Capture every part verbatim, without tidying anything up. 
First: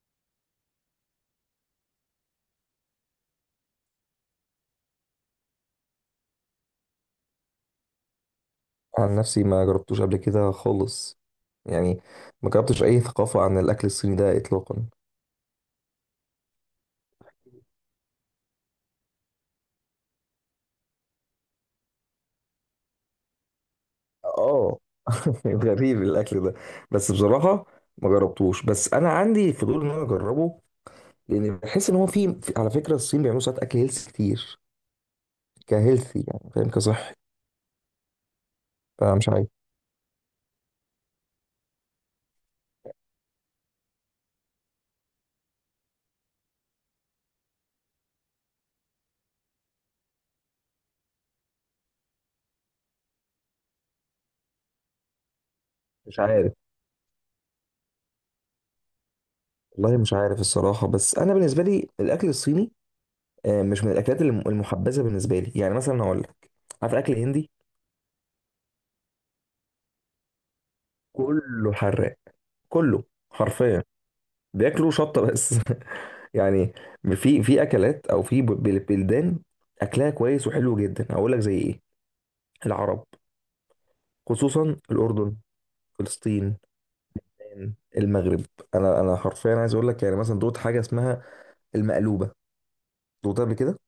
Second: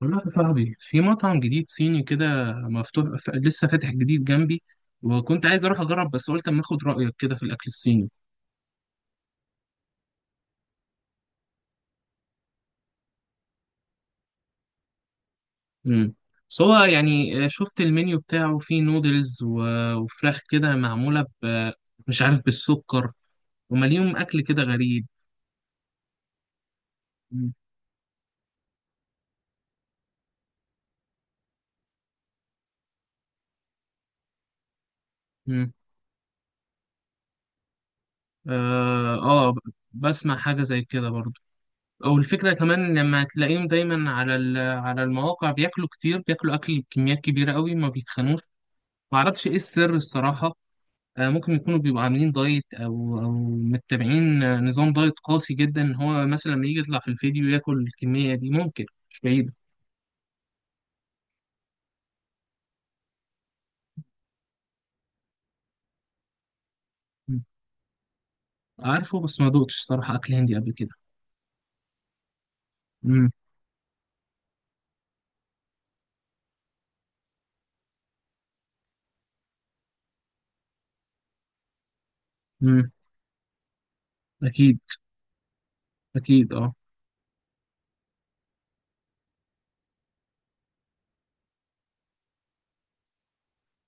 بقول لك يا صاحبي، في مطعم جديد صيني كده مفتوح ف- لسه فاتح جديد جنبي. وكنت عايز اروح اجرب، بس قلت اما اخد رايك كده في الاكل الصيني. عن نفسي ما جربتوش قبل كده خالص. يعني ما جربتش اي ثقافة عن الاكل الصيني ده اطلاقا. امم بس هو يعني آه، شفت المنيو بتاعه فيه نودلز و- وفراخ كده معموله ب مش عارف، بالسكر ومليون اكل كده اه، غريب. غريب الاكل ده. بس مم. بصراحة ما جربتوش، بس انا عندي فضول ان انا اجربه، لان بحس ان هو في في- على فكرة الصين بيعملوا ساعات اكل هيلث كتير، مم. كهيلثي يعني فاهم، كصحي. اه. فمش عارف. آه، ب- بسمع حاجه زي كده برضو. او الفكره كمان لما تلاقيهم دايما على ال- على المواقع، بياكلوا كتير، بياكلوا اكل بكميات كبيره قوي ما بيتخنوش. معرفش ايه السر الصراحه. آه، ممكن يكونوا بيبقوا عاملين دايت، او او متبعين آه، نظام دايت قاسي جدا، إن مش هو مثلا عارف. لما يجي يطلع في الفيديو ياكل الكميه دي ممكن. مش بعيده. والله مش عارف الصراحة. بس انا بالنسبة لي الاكل الصيني آه، مش من الاكلات الم- المحبذة بالنسبة لي. يعني مثلا هقول لك، عارف اكل مم. هندي؟ عارفه، بس ما دوقتش صراحه اكل هندي قبل كده. كله حراق، كله امم حرفيا، بياكلوا شطة بس. يعني في في أكلات أو في بل- بلدان أكلها كويس وحلو جدا. هقول لك زي إيه؟ امم العرب، خصوصا اكيد. الأردن، اكيد فلسطين، اه. المغرب. أنا أنا حرفيا عايز أقول لك، يعني مثلا دوت حاجة اسمها المقلوبة؟ دوت قبل كده؟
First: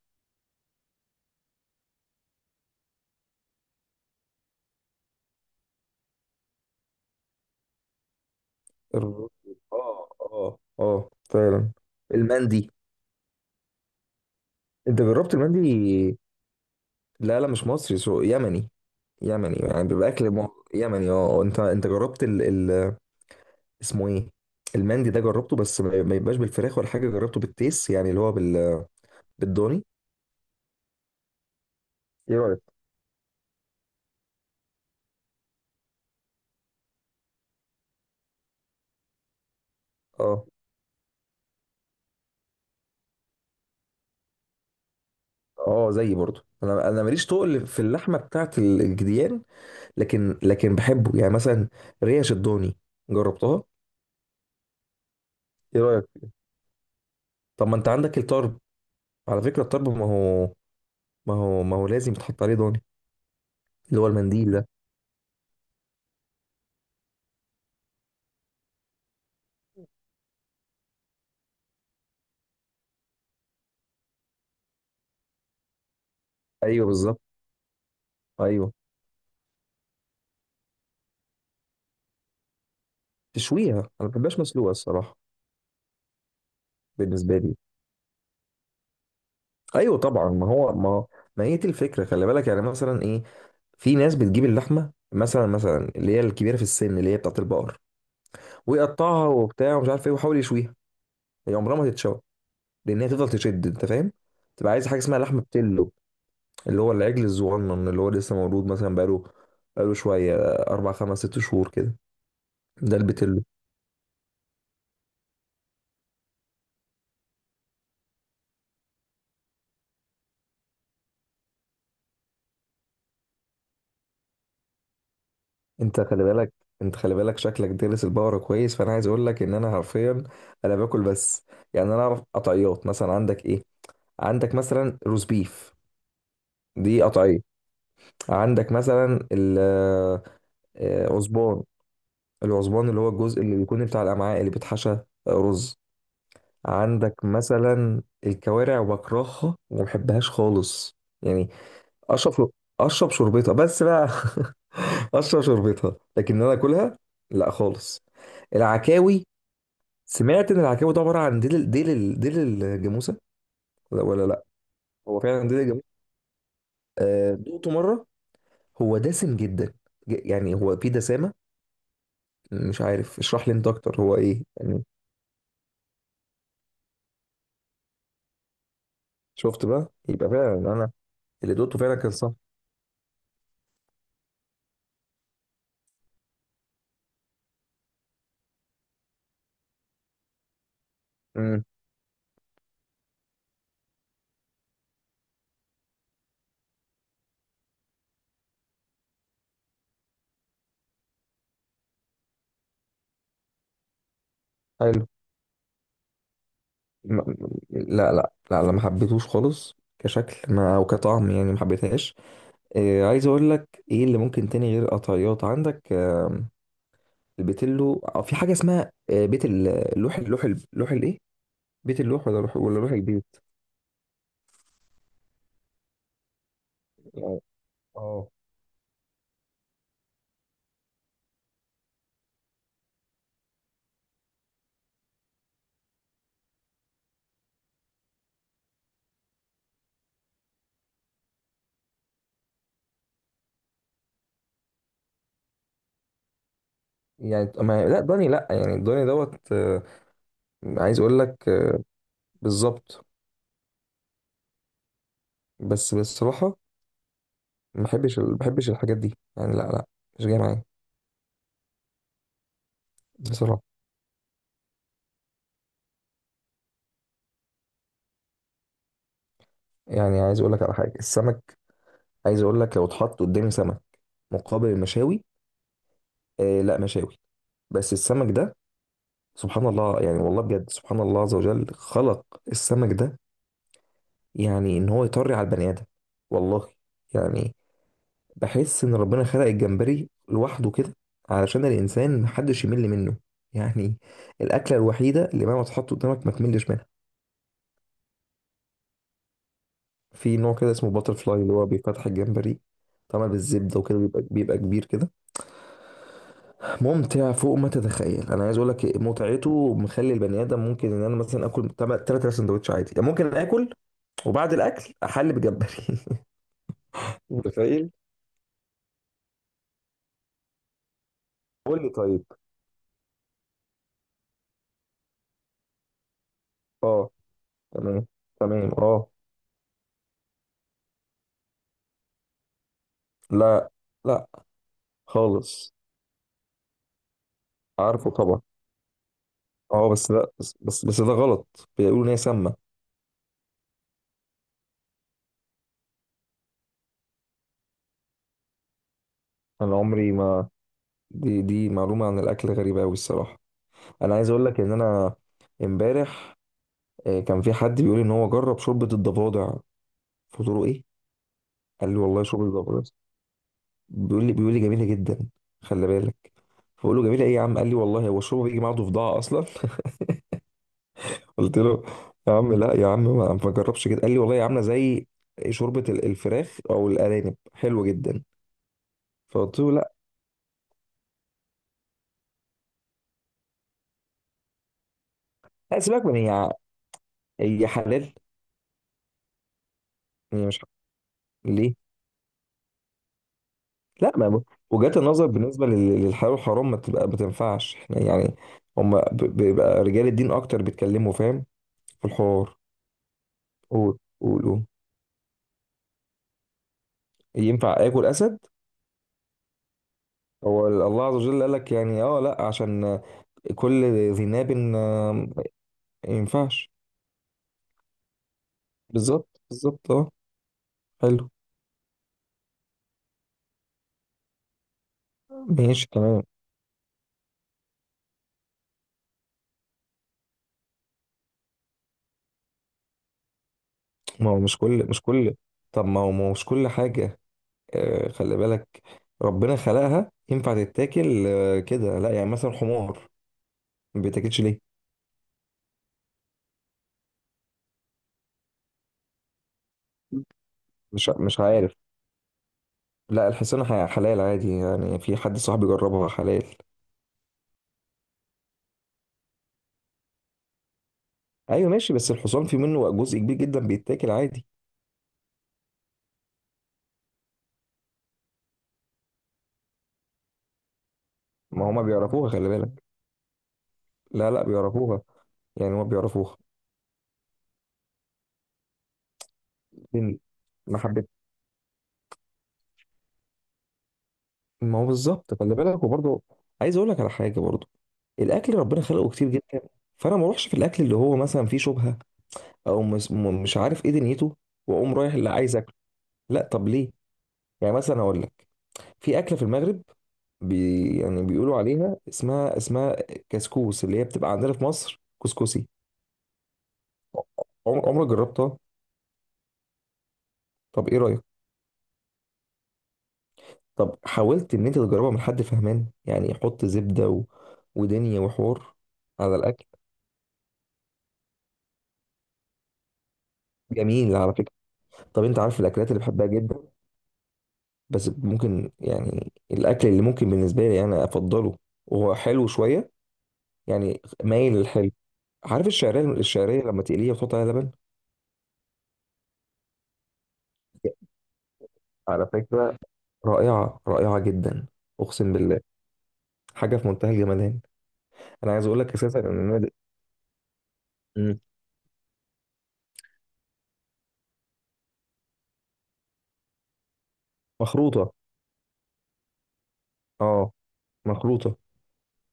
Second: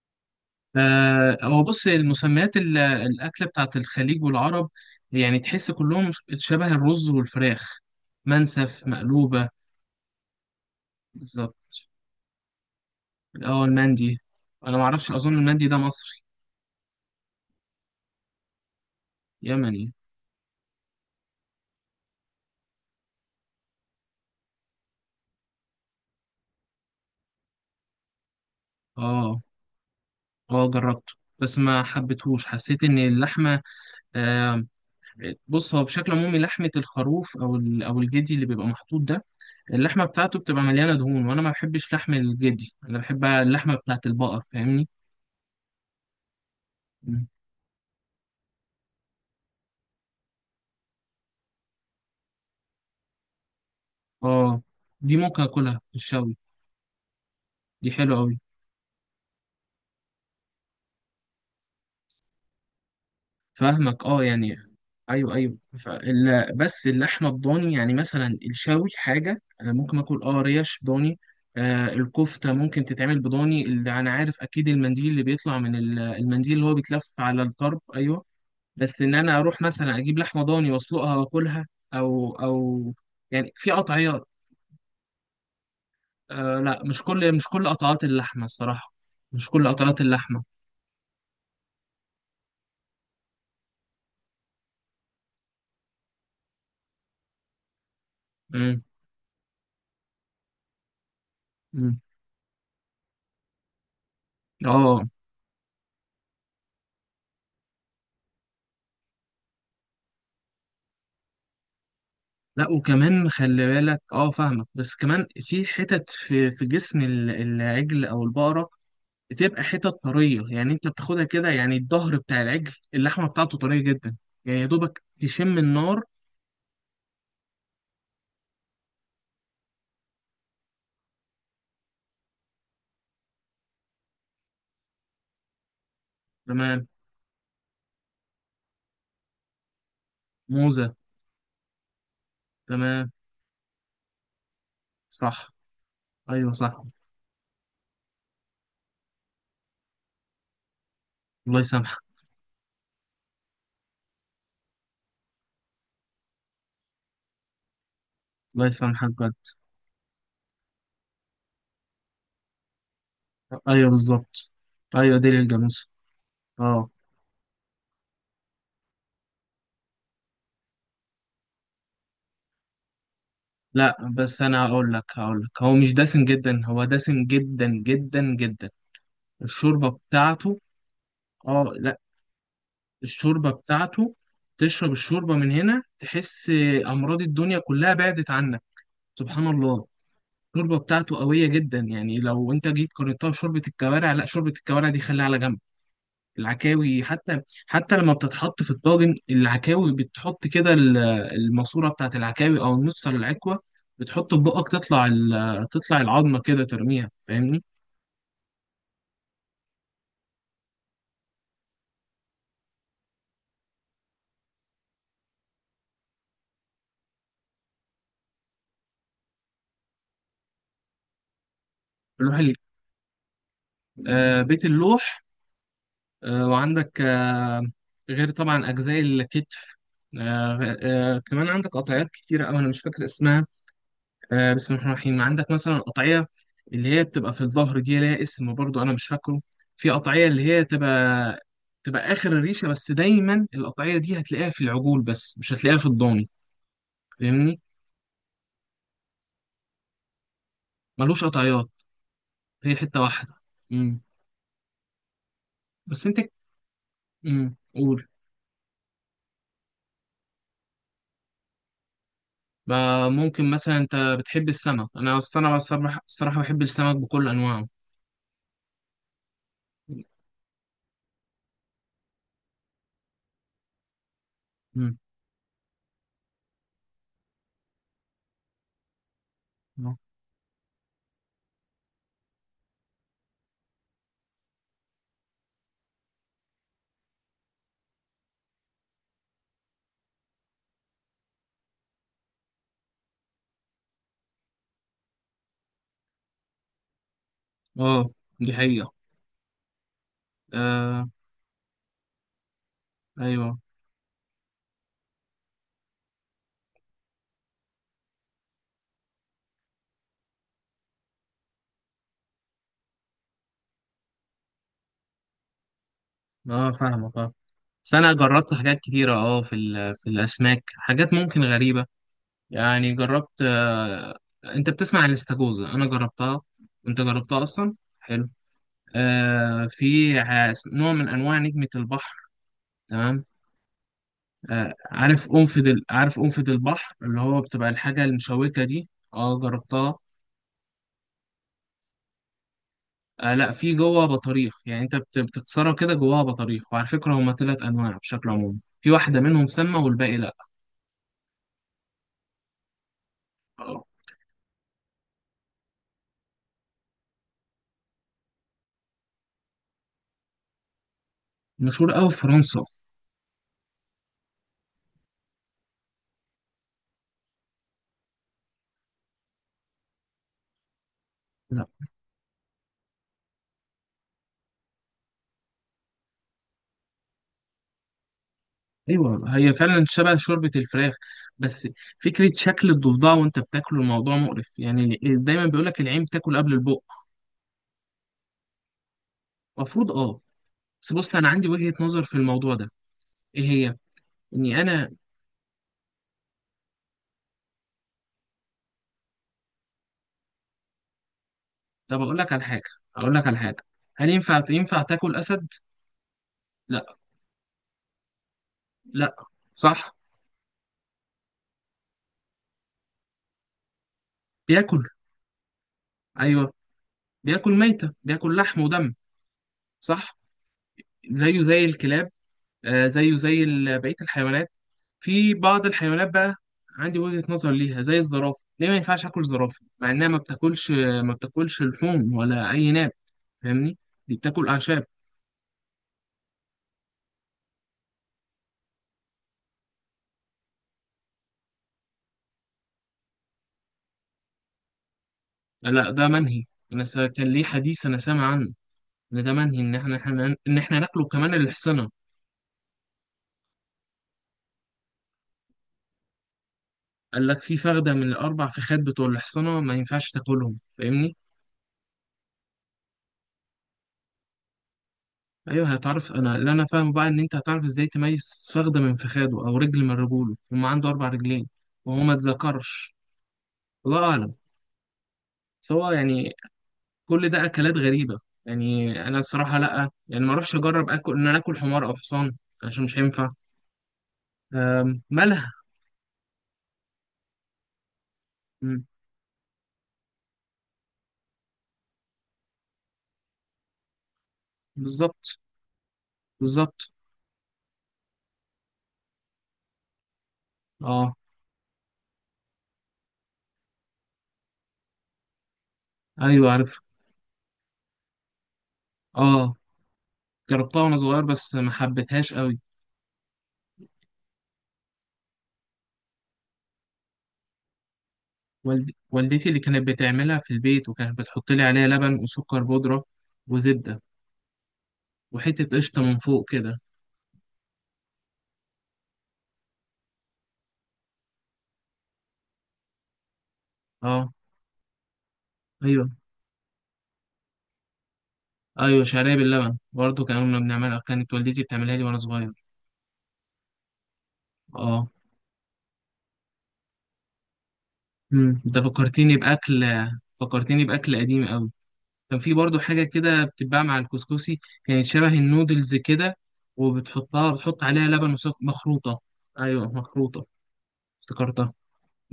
آه، هو بص، المسميات ال- الاكله بتاعت الخليج والعرب، يعني تحس كلهم ش- شبه الرز والفراخ. منسف، الرز- مقلوبه. اه اه اه، فعلا بالظبط. المندي. اه، المندي. انا ما أنت اعرفش، اظن جربت المندي ده المندي؟ مصري. لا لا، مش مصري، سو يمني. يمني، يعني يمني. بيبقى أكل مو- يمني. اه آه، أنت أنت جربت ال...؟ اسمه ايه؟ المندي ده جربته، بس ما ما يبقاش بالفراخ ولا حاجه، جربته بالتيس، يعني اللي هو بال... اه، بالضاني. اه، جربته بس ما ايه حبيتهوش، رايك؟ حسيت ان اللحمه... آه بص، هو بشكل عمومي لحمه الخروف او ال- او الجدي اللي بيبقى محطوط ده، اللحمه بتاعته اه بتبقى مليانه دهون، وانا ما بحبش لحم الجدي، انا بحب اللحمه بتاعت البقر، فاهمني؟ اه، زيي برضو. انا انا م. ماليش تقل في اللحمه بتاعت ال- الجديان. لكن لكن بحبه، يعني مثلا ريش الضاني جربتها. اه. دي ممكن اكلها ايه في رايك؟ الشوي. طب ما دي انت حلوه عندك قوي. الطرب. على فكره الطرب، ما هو ما هو ما هو لازم يتحط عليه ضاني. اللي فاهمك، هو اه المنديل يعني. ده. ايوه، ايوه. فال... بس اللحمه الضاني، يعني مثلا الشاوي حاجه انا ممكن اكل، اه، ريش ضاني. آه الكفته ممكن تتعمل بضاني، اللي انا عارف اكيد المنديل اللي بيطلع من ال- المنديل اللي هو ايوه بيتلف بالظبط. على الطرب، ايوه. ايوه بس ان انا اروح مثلا اجيب لحمه ضاني واسلقها واكلها، او او يعني في تشويها، انا ما قطعيات. بحبهاش مسلوقه الصراحه آه لا، مش كل بالنسبه مش لي. كل قطعات اللحمه الصراحه. مش كل ايوه قطعات طبعا، اللحمه. ما هو ما ما هي دي الفكره. خلي بالك، يعني مثلا ايه؟ في ناس بتجيب اللحمه مثلا مثلا اللي هي الكبيره في السن، اللي هي بتاعت البقر، امم ويقطعها وبتاع ومش عارف ايه، ويحاول يشويها. هي عمرها ما أمم. تتشوى، لان هي تفضل تشد، انت فاهم؟ تبقى عايز حاجه اه اسمها لحمه بتلو، اللي هو العجل الصغنن اللي هو لسه مولود، مثلا بقاله بقاله شويه، اربع خمس ست شهور كده، لا، ده وكمان البتلو. خلي بالك، اه فاهمك، بس كمان في حتت في في جسم ال- العجل او البقره، بتبقى حتت طريه، يعني انت بتاخدها كده، يعني الظهر بتاع العجل اللحمه بتاعته طريه جدا، يعني يا دوبك تشم انت النار. خلي بالك، انت خلي بالك شكلك دارس البقره كويس. فانا عايز اقول لك ان انا حرفيا انا باكل بس، يعني انا اعرف قطعيات، مثلا عندك ايه؟ عندك مثلا روز بيف، تمام. دي قطعيه. عندك مثلا موزه. العصبان، العصبان اللي هو تمام، الجزء اللي بيكون بتاع الامعاء اللي بيتحشى آه، صح. رز. ايوه، صح. عندك مثلا الكوارع، بكرهها وما بحبهاش خالص يعني. الله يسامحك. اشرب، اشرب شوربتها بس بقى. اشرب شوربتها، لكن إن انا اكلها لا خالص. الله يسامحك العكاوي، بجد. سمعت ان العكاوي ده عباره عن ديل ديل ديل الجاموسه. ايوه، لا ولا لا، بالظبط. ايوه، هو ديل فعلا ديل الجاموسه. الجاموسه. اه آه، دوقته مره، هو دسم جدا، ج- يعني هو فيه دسامه. مش عارف، اشرح لي انت لا، اكتر هو بس ايه انا يعني. هقول لك هقول لك هو مش دسم جدا، هو دسم جدا جدا جدا. شفت الشوربه بقى، يبقى فعلا بتاعته. انا اللي اه دوقته فعلا لا. كان صح. الشوربة بتاعته، تشرب الشوربة من هنا، تحس أمراض الدنيا كلها بعدت عنك. سبحان الله. الشوربة بتاعته قوية امم، جدا، يعني لو أنت جيت قارنتها بشوربة الكوارع، لا، شوربة الكوارع دي خليها على جنب. العكاوي حتى، حتى لما بتتحط في الطاجن العكاوي بتحط كده ال- الماسورة بتاعت العكاوي، أو النص على العكوة، بتحط في بقك حلو. تطلع ال- تطلع العظمة كده ترميها، م- م- فاهمني؟ لا لا لا لا، ما حبيتهوش خالص كشكل ما او كطعم، يعني ما حبيتهاش. إيه عايز اقول لك، ايه اللي ممكن تاني غير قطعيات عندك؟ آم، البيتلو، أو في حاجه اسمها آه، بيت ال- اللوح، اللوح. اللوح الايه؟ بيت اللوح اللوح ولا ال- لوح ولا لوح البيت؟ آه، بيت اللوح. آه، وعندك يعني آه، اه. غير طبعا أجزاء الكتف. آه آه كمان عندك قطعيات كتيرة أوي، أنا مش فاكر اسمها. آه بسم الله الرحمن الرحيم، عندك مثلا قطعية اللي هي بتبقى في الظهر، دي ليها اسم برضو، أنا مش فاكره. في قطعية اللي هي تبقى تبقى آخر الريشة، بس دايما القطعية دي هتلاقيها في العجول بس مش هتلاقيها في الضاني، يعني فاهمني؟ ما لا داني، لا يعني داني دوت آه، عايز اقول ملوش لك قطعيات، آه، هي حتة بالظبط. واحدة. مم. بس بس أنت. بصراحة مم، ما قول. بحبش ما بحبش الحاجات دي، يعني لا لا، مش جاي معايا. بقى ممكن بصراحه مثلا أنت بتحب السمك، أنا أصل أنا بصراحة الصراحة بحب السمك بكل أنواعه. يعني عايز اقول لك على حاجه، السمك. عايز اقول لك، لو اتحط قدامي سمك مقابل مم. المشاوي، آه لا، مشاوي. بس السمك ده، سبحان الله، يعني والله بجد، سبحان الله عز وجل خلق السمك ده يعني ان هو يطري على البني ادم. والله. يعني بحس ان ربنا خلق الجمبري لوحده كده علشان الانسان محدش يمل منه، يعني الاكله الوحيده اللي مهما تحط قدامك ما تملش منها. اه، دي حقيقة. في نوع كده اسمه آه. باتر فلاي، اللي هو بيفتح الجمبري، طبعا أيوه. بالزبده وكده، بيبقى بيبقى كبير كده، ممتع فوق ما تتخيل. انا عايز اقول لك متعته مخلي البني ادم، ممكن ان انا مثلا اكل ثلاث سندوتش عادي، يعني ممكن اكل وبعد الاكل احل بجمبري. اه فاهمك اه. متخيل؟ بس انا جربت حاجات كتيره، اه، في ال- في الاسماك حاجات ممكن قول غريبه. لي طيب. يعني جربت، آه انت بتسمع عن الاستاكوزا، انا جربتها. اه انت جربتها اصلا؟ تمام. حلو. تمام اه. آه في ع- نوع من انواع نجمه البحر. تمام. لا، لا آه عارف قنفذ خالص. ال- عارف قنفذ البحر اللي هو بتبقى الحاجه عارفه طبعا. المشوكه دي؟ اه، اه جربتها. بس لا، بس بس, بس ده غلط، بيقولوا ان هي سامه. آه لا، في جوه بطاريخ، يعني انت بت- بتكسرها كده جواها بطاريخ، وعلى فكره هما ثلاث انواع بشكل عمومي، في واحده منهم انا سامه عمري والباقي... ما، دي دي معلومه عن الاكل غريبه قوي الصراحه. لا. انا عايز اقول لك ان انا امبارح آه، كان في حد بيقول ان هو جرب شوربه الضفادع. قلت له ايه؟ قال مشهور لي قوي في والله شوربه فرنسا. الضفادع. بيقول لي بيقول لي جميله جدا. خلي بالك. فبقول له جميله ايه يا عم؟ قال لي والله هو الشوربه بيجي معاها ضفدعه اصلا. قلت لا. له يا عم لا يا عم، ما ما جربش كده. قال لي والله عامله زي شوربه ال- الفراخ او الارانب حلوه جدا. ايوه، هي فقلت له فعلا شبه شوربه الفراخ. بس فكره شكل الضفدع وانت بتاكله الموضوع مقرف، يعني دايما بيقول لا، لك العين سيبك من بتاكل هي، قبل البق. هي حلال، المفروض اه. هي مش بس بص، انا عندي حلال. وجهه ليه؟ نظر في الموضوع ده. ايه هي؟ لا ما، اني انا... وجهات النظر بالنسبه لل- للحلال والحرام ما تبقى، ما تنفعش احنا يعني. هم بيبقى رجال الدين اكتر بيتكلموا، فاهم، طب في اقول لك على الحوار. حاجه اقول لك على حاجه قول هل قول ينفع قول. ينفع تاكل اسد؟ لا. ينفع اكل اسد؟ لا. صح. هو الله عز وجل قال لك يعني، اه لا، عشان كل ذي ناب بياكل. آه، ما ايوه، ينفعش. بياكل ميته، بياكل لحم ودم. بالظبط بالظبط اه. صح. حلو. زيه زي الكلاب. آه، زيه زي ال- بقية الحيوانات. في بعض ماشي الحيوانات تمام. بقى، عندي وجهة نظر ليها زي الزرافة، ليه ما ينفعش آكل زرافة مع إنها ما بتاكلش؟ ما بتاكلش لحوم ولا أي ناب، فاهمني؟ دي ما هو بتاكل مش أعشاب. كل مش كل طب ما هو ما هو مش كل حاجه آه، خلي بالك ربنا خلقها ينفع تتاكل آه، كده، لا. يعني مثلا حمار ما بيتاكلش ليه؟ لا، ده منهي. أنا سا- كان ليه حديث أنا سامع عنه، إن ده منهي، إن إحنا إحنا- إن إحنا ناكله مش كمان مش عارف. الحصنة. لا الحصان ح- حلال عادي، يعني في حد صاحبي جربها، حلال. قال لك في فخدة من الأربع فخاد بتوع الحصنة ما ينفعش تاكلهم، فاهمني؟ ايوه ماشي، بس الحصان في منه جزء كبير جدا بيتاكل عادي. ايوه هتعرف، انا اللي انا فاهم بقى ان انت هتعرف ازاي تميز فخده من فخاده، او رجل من رجوله، هما عنده اربع رجلين. ما هما وهو ما بيعرفوها، خلي بالك. اتذكرش، الله لا اعلم. لا بيعرفوها، يعني هما سواء يعني، بيعرفوها. كل ده اكلات غريبه. يعني انا الصراحه، لا لكن يعني ما اروحش ما اجرب حبيت، اكل، ان انا اكل حمار او حصان. عشان مش هينفع. ما هو أم، بالظبط مالها؟ خلي بالك. وبرضه عايز اقول لك على حاجه برضه، الاكل ربنا أم، خلقه كتير جدا، فانا ما اروحش في الاكل اللي هو مثلا فيه شبهه، او مس- م- مش عارف ايه دنيته، واقوم رايح اللي بالظبط، عايز اكله. لا طب ليه؟ بالظبط، يعني مثلا اقول لك، في اكله في المغرب بي، اه. يعني بيقولوا عليها اسمها اسمها كسكوس، اللي هي بتبقى عندنا في مصر كسكسي. ايوه، عارف. عم- عمرك جربتها؟ اه، جربتها طب وانا ايه صغير رأيك؟ بس ما حبيتهاش قوي. طب حاولت ان انت تجربها من حد فهمان يعني، يحط زبدة و... ودنيا وحور والد... على والدتي اللي الاكل. كانت بتعملها في البيت، وكانت بتحط لي عليها لبن وسكر بودره، وزبده، جميل على فكرة. طب انت عارف وحتة الاكلات اللي قشطة من بحبها فوق جدا؟ كده. بس ممكن يعني الاكل اللي ممكن بالنسبة لي انا افضله، وهو حلو شوية يعني اه. مايل للحلو. عارف ايوه، الشعرية؟ الشعرية لما تقليها وتحط عليها لبن، ايوه، شعرية باللبن برضه، كنا كنا بنعملها، كانت والدتي بتعملها لي وانا على صغير. فكرة، رائعة رائعة جدا. اه. أقسم بالله، حاجه في منتهى الجمدان. انا امم عايز انت اقول لك اساسا ان فكرتني انا د- باكل، فكرتني باكل مم. قديم قوي. كان في برضه حاجة كده بتتباع مع الكسكسي، كانت شبه النودلز كده، وبتحطها بتحط عليها مخروطه. لبن وسكر مخروطة. ايوه، مخروطة. اه، مخروطه. افتكرتها.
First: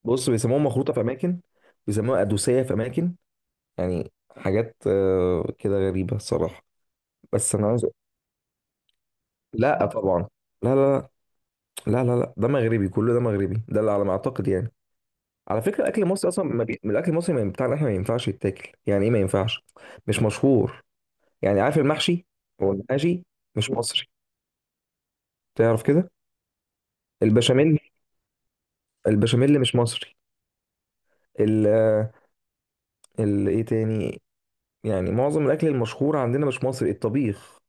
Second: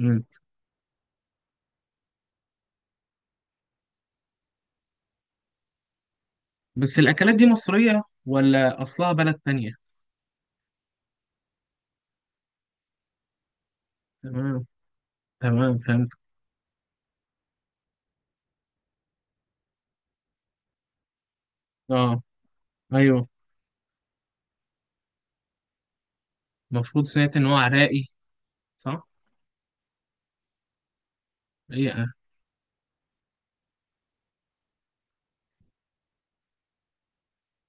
امم بص، بيسموها مخروطه في اماكن، بيسموها ادوسيه في اماكن، يعني حاجات آه، كده غريبه الصراحه. بس الاكلات دي بس انا عايز مصرية أقول- ولا اصلها بلد تانية؟ لا طبعا. لا لا. لا لا لا ده مغربي، كله ده مغربي ده اللي على ما اعتقد تمام. يعني. على تمام، فكره الاكل فهمت. المصري اصلا ما بي... الاكل المصري ما- بتاعنا احنا ما ينفعش يتاكل، يعني ايه ما ينفعش؟ مش مشهور. يعني عارف اه. المحشي؟ هو المحاشي ايوه. مش مصري، تعرف كده. المفروض سمعت ان هو البشاميل، عراقي. صح؟ البشاميل مش مصري. ال- هي. ال- ايه تاني؟ يعني معظم الاكل المشهور عندنا مش مصري. الطبيخ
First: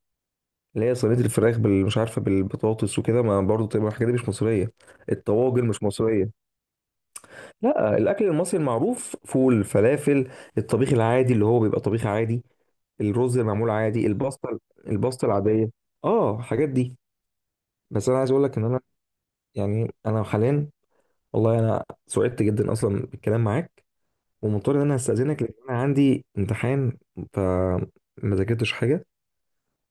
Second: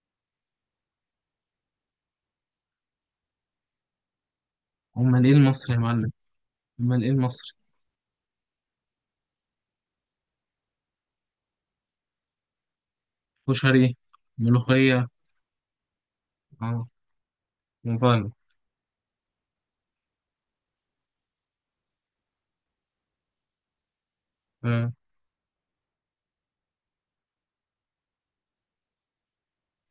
اللي هي صينيه الفراخ بال مش عارفه بالبطاطس وكده، ما برضه تبقى الحاجات دي مش مصريه. امال ايه الطواجن المصري يا مش معلم؟ مصريه. امال ايه المصري؟ لا، الاكل المصري المعروف فول، فلافل، الطبيخ العادي اللي هو بيبقى طبيخ عادي، الرز المعمول كشري. عادي، الباستا، ملوخية. الباستا العاديه اه. الحاجات اه، دي، بس انا عايز مفاهيم. اقول لك ان انا، يعني انا حاليا، والله انا سعدت جدا اصلا بالكلام معاك، ومضطر ان آه. انا استاذنك لان انا عندي امتحان، فما ذاكرتش حاجه.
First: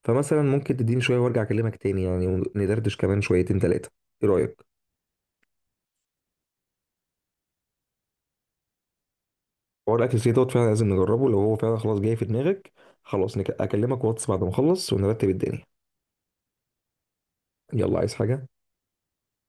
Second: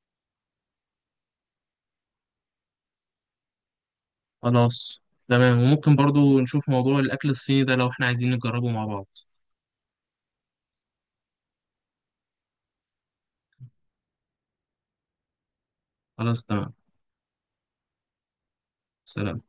فمثلا ممكن تديني شويه وارجع اكلمك تاني يعني، وندردش كمان شويتين تلاتة. ايه رايك؟ خلاص تمام، وممكن برضو نشوف موضوع الاكل الصيني ده لو احنا عايزين نجربه مع بعض. حوار الاكل السريع دوت فعلا لازم نجربه لو هو فعلا خلاص جاي في دماغك. خلاص نك- اكلمك واتس بعد ما اخلص ونرتب الدنيا. خلاص تمام. يلا، عايز حاجه؟ سلام.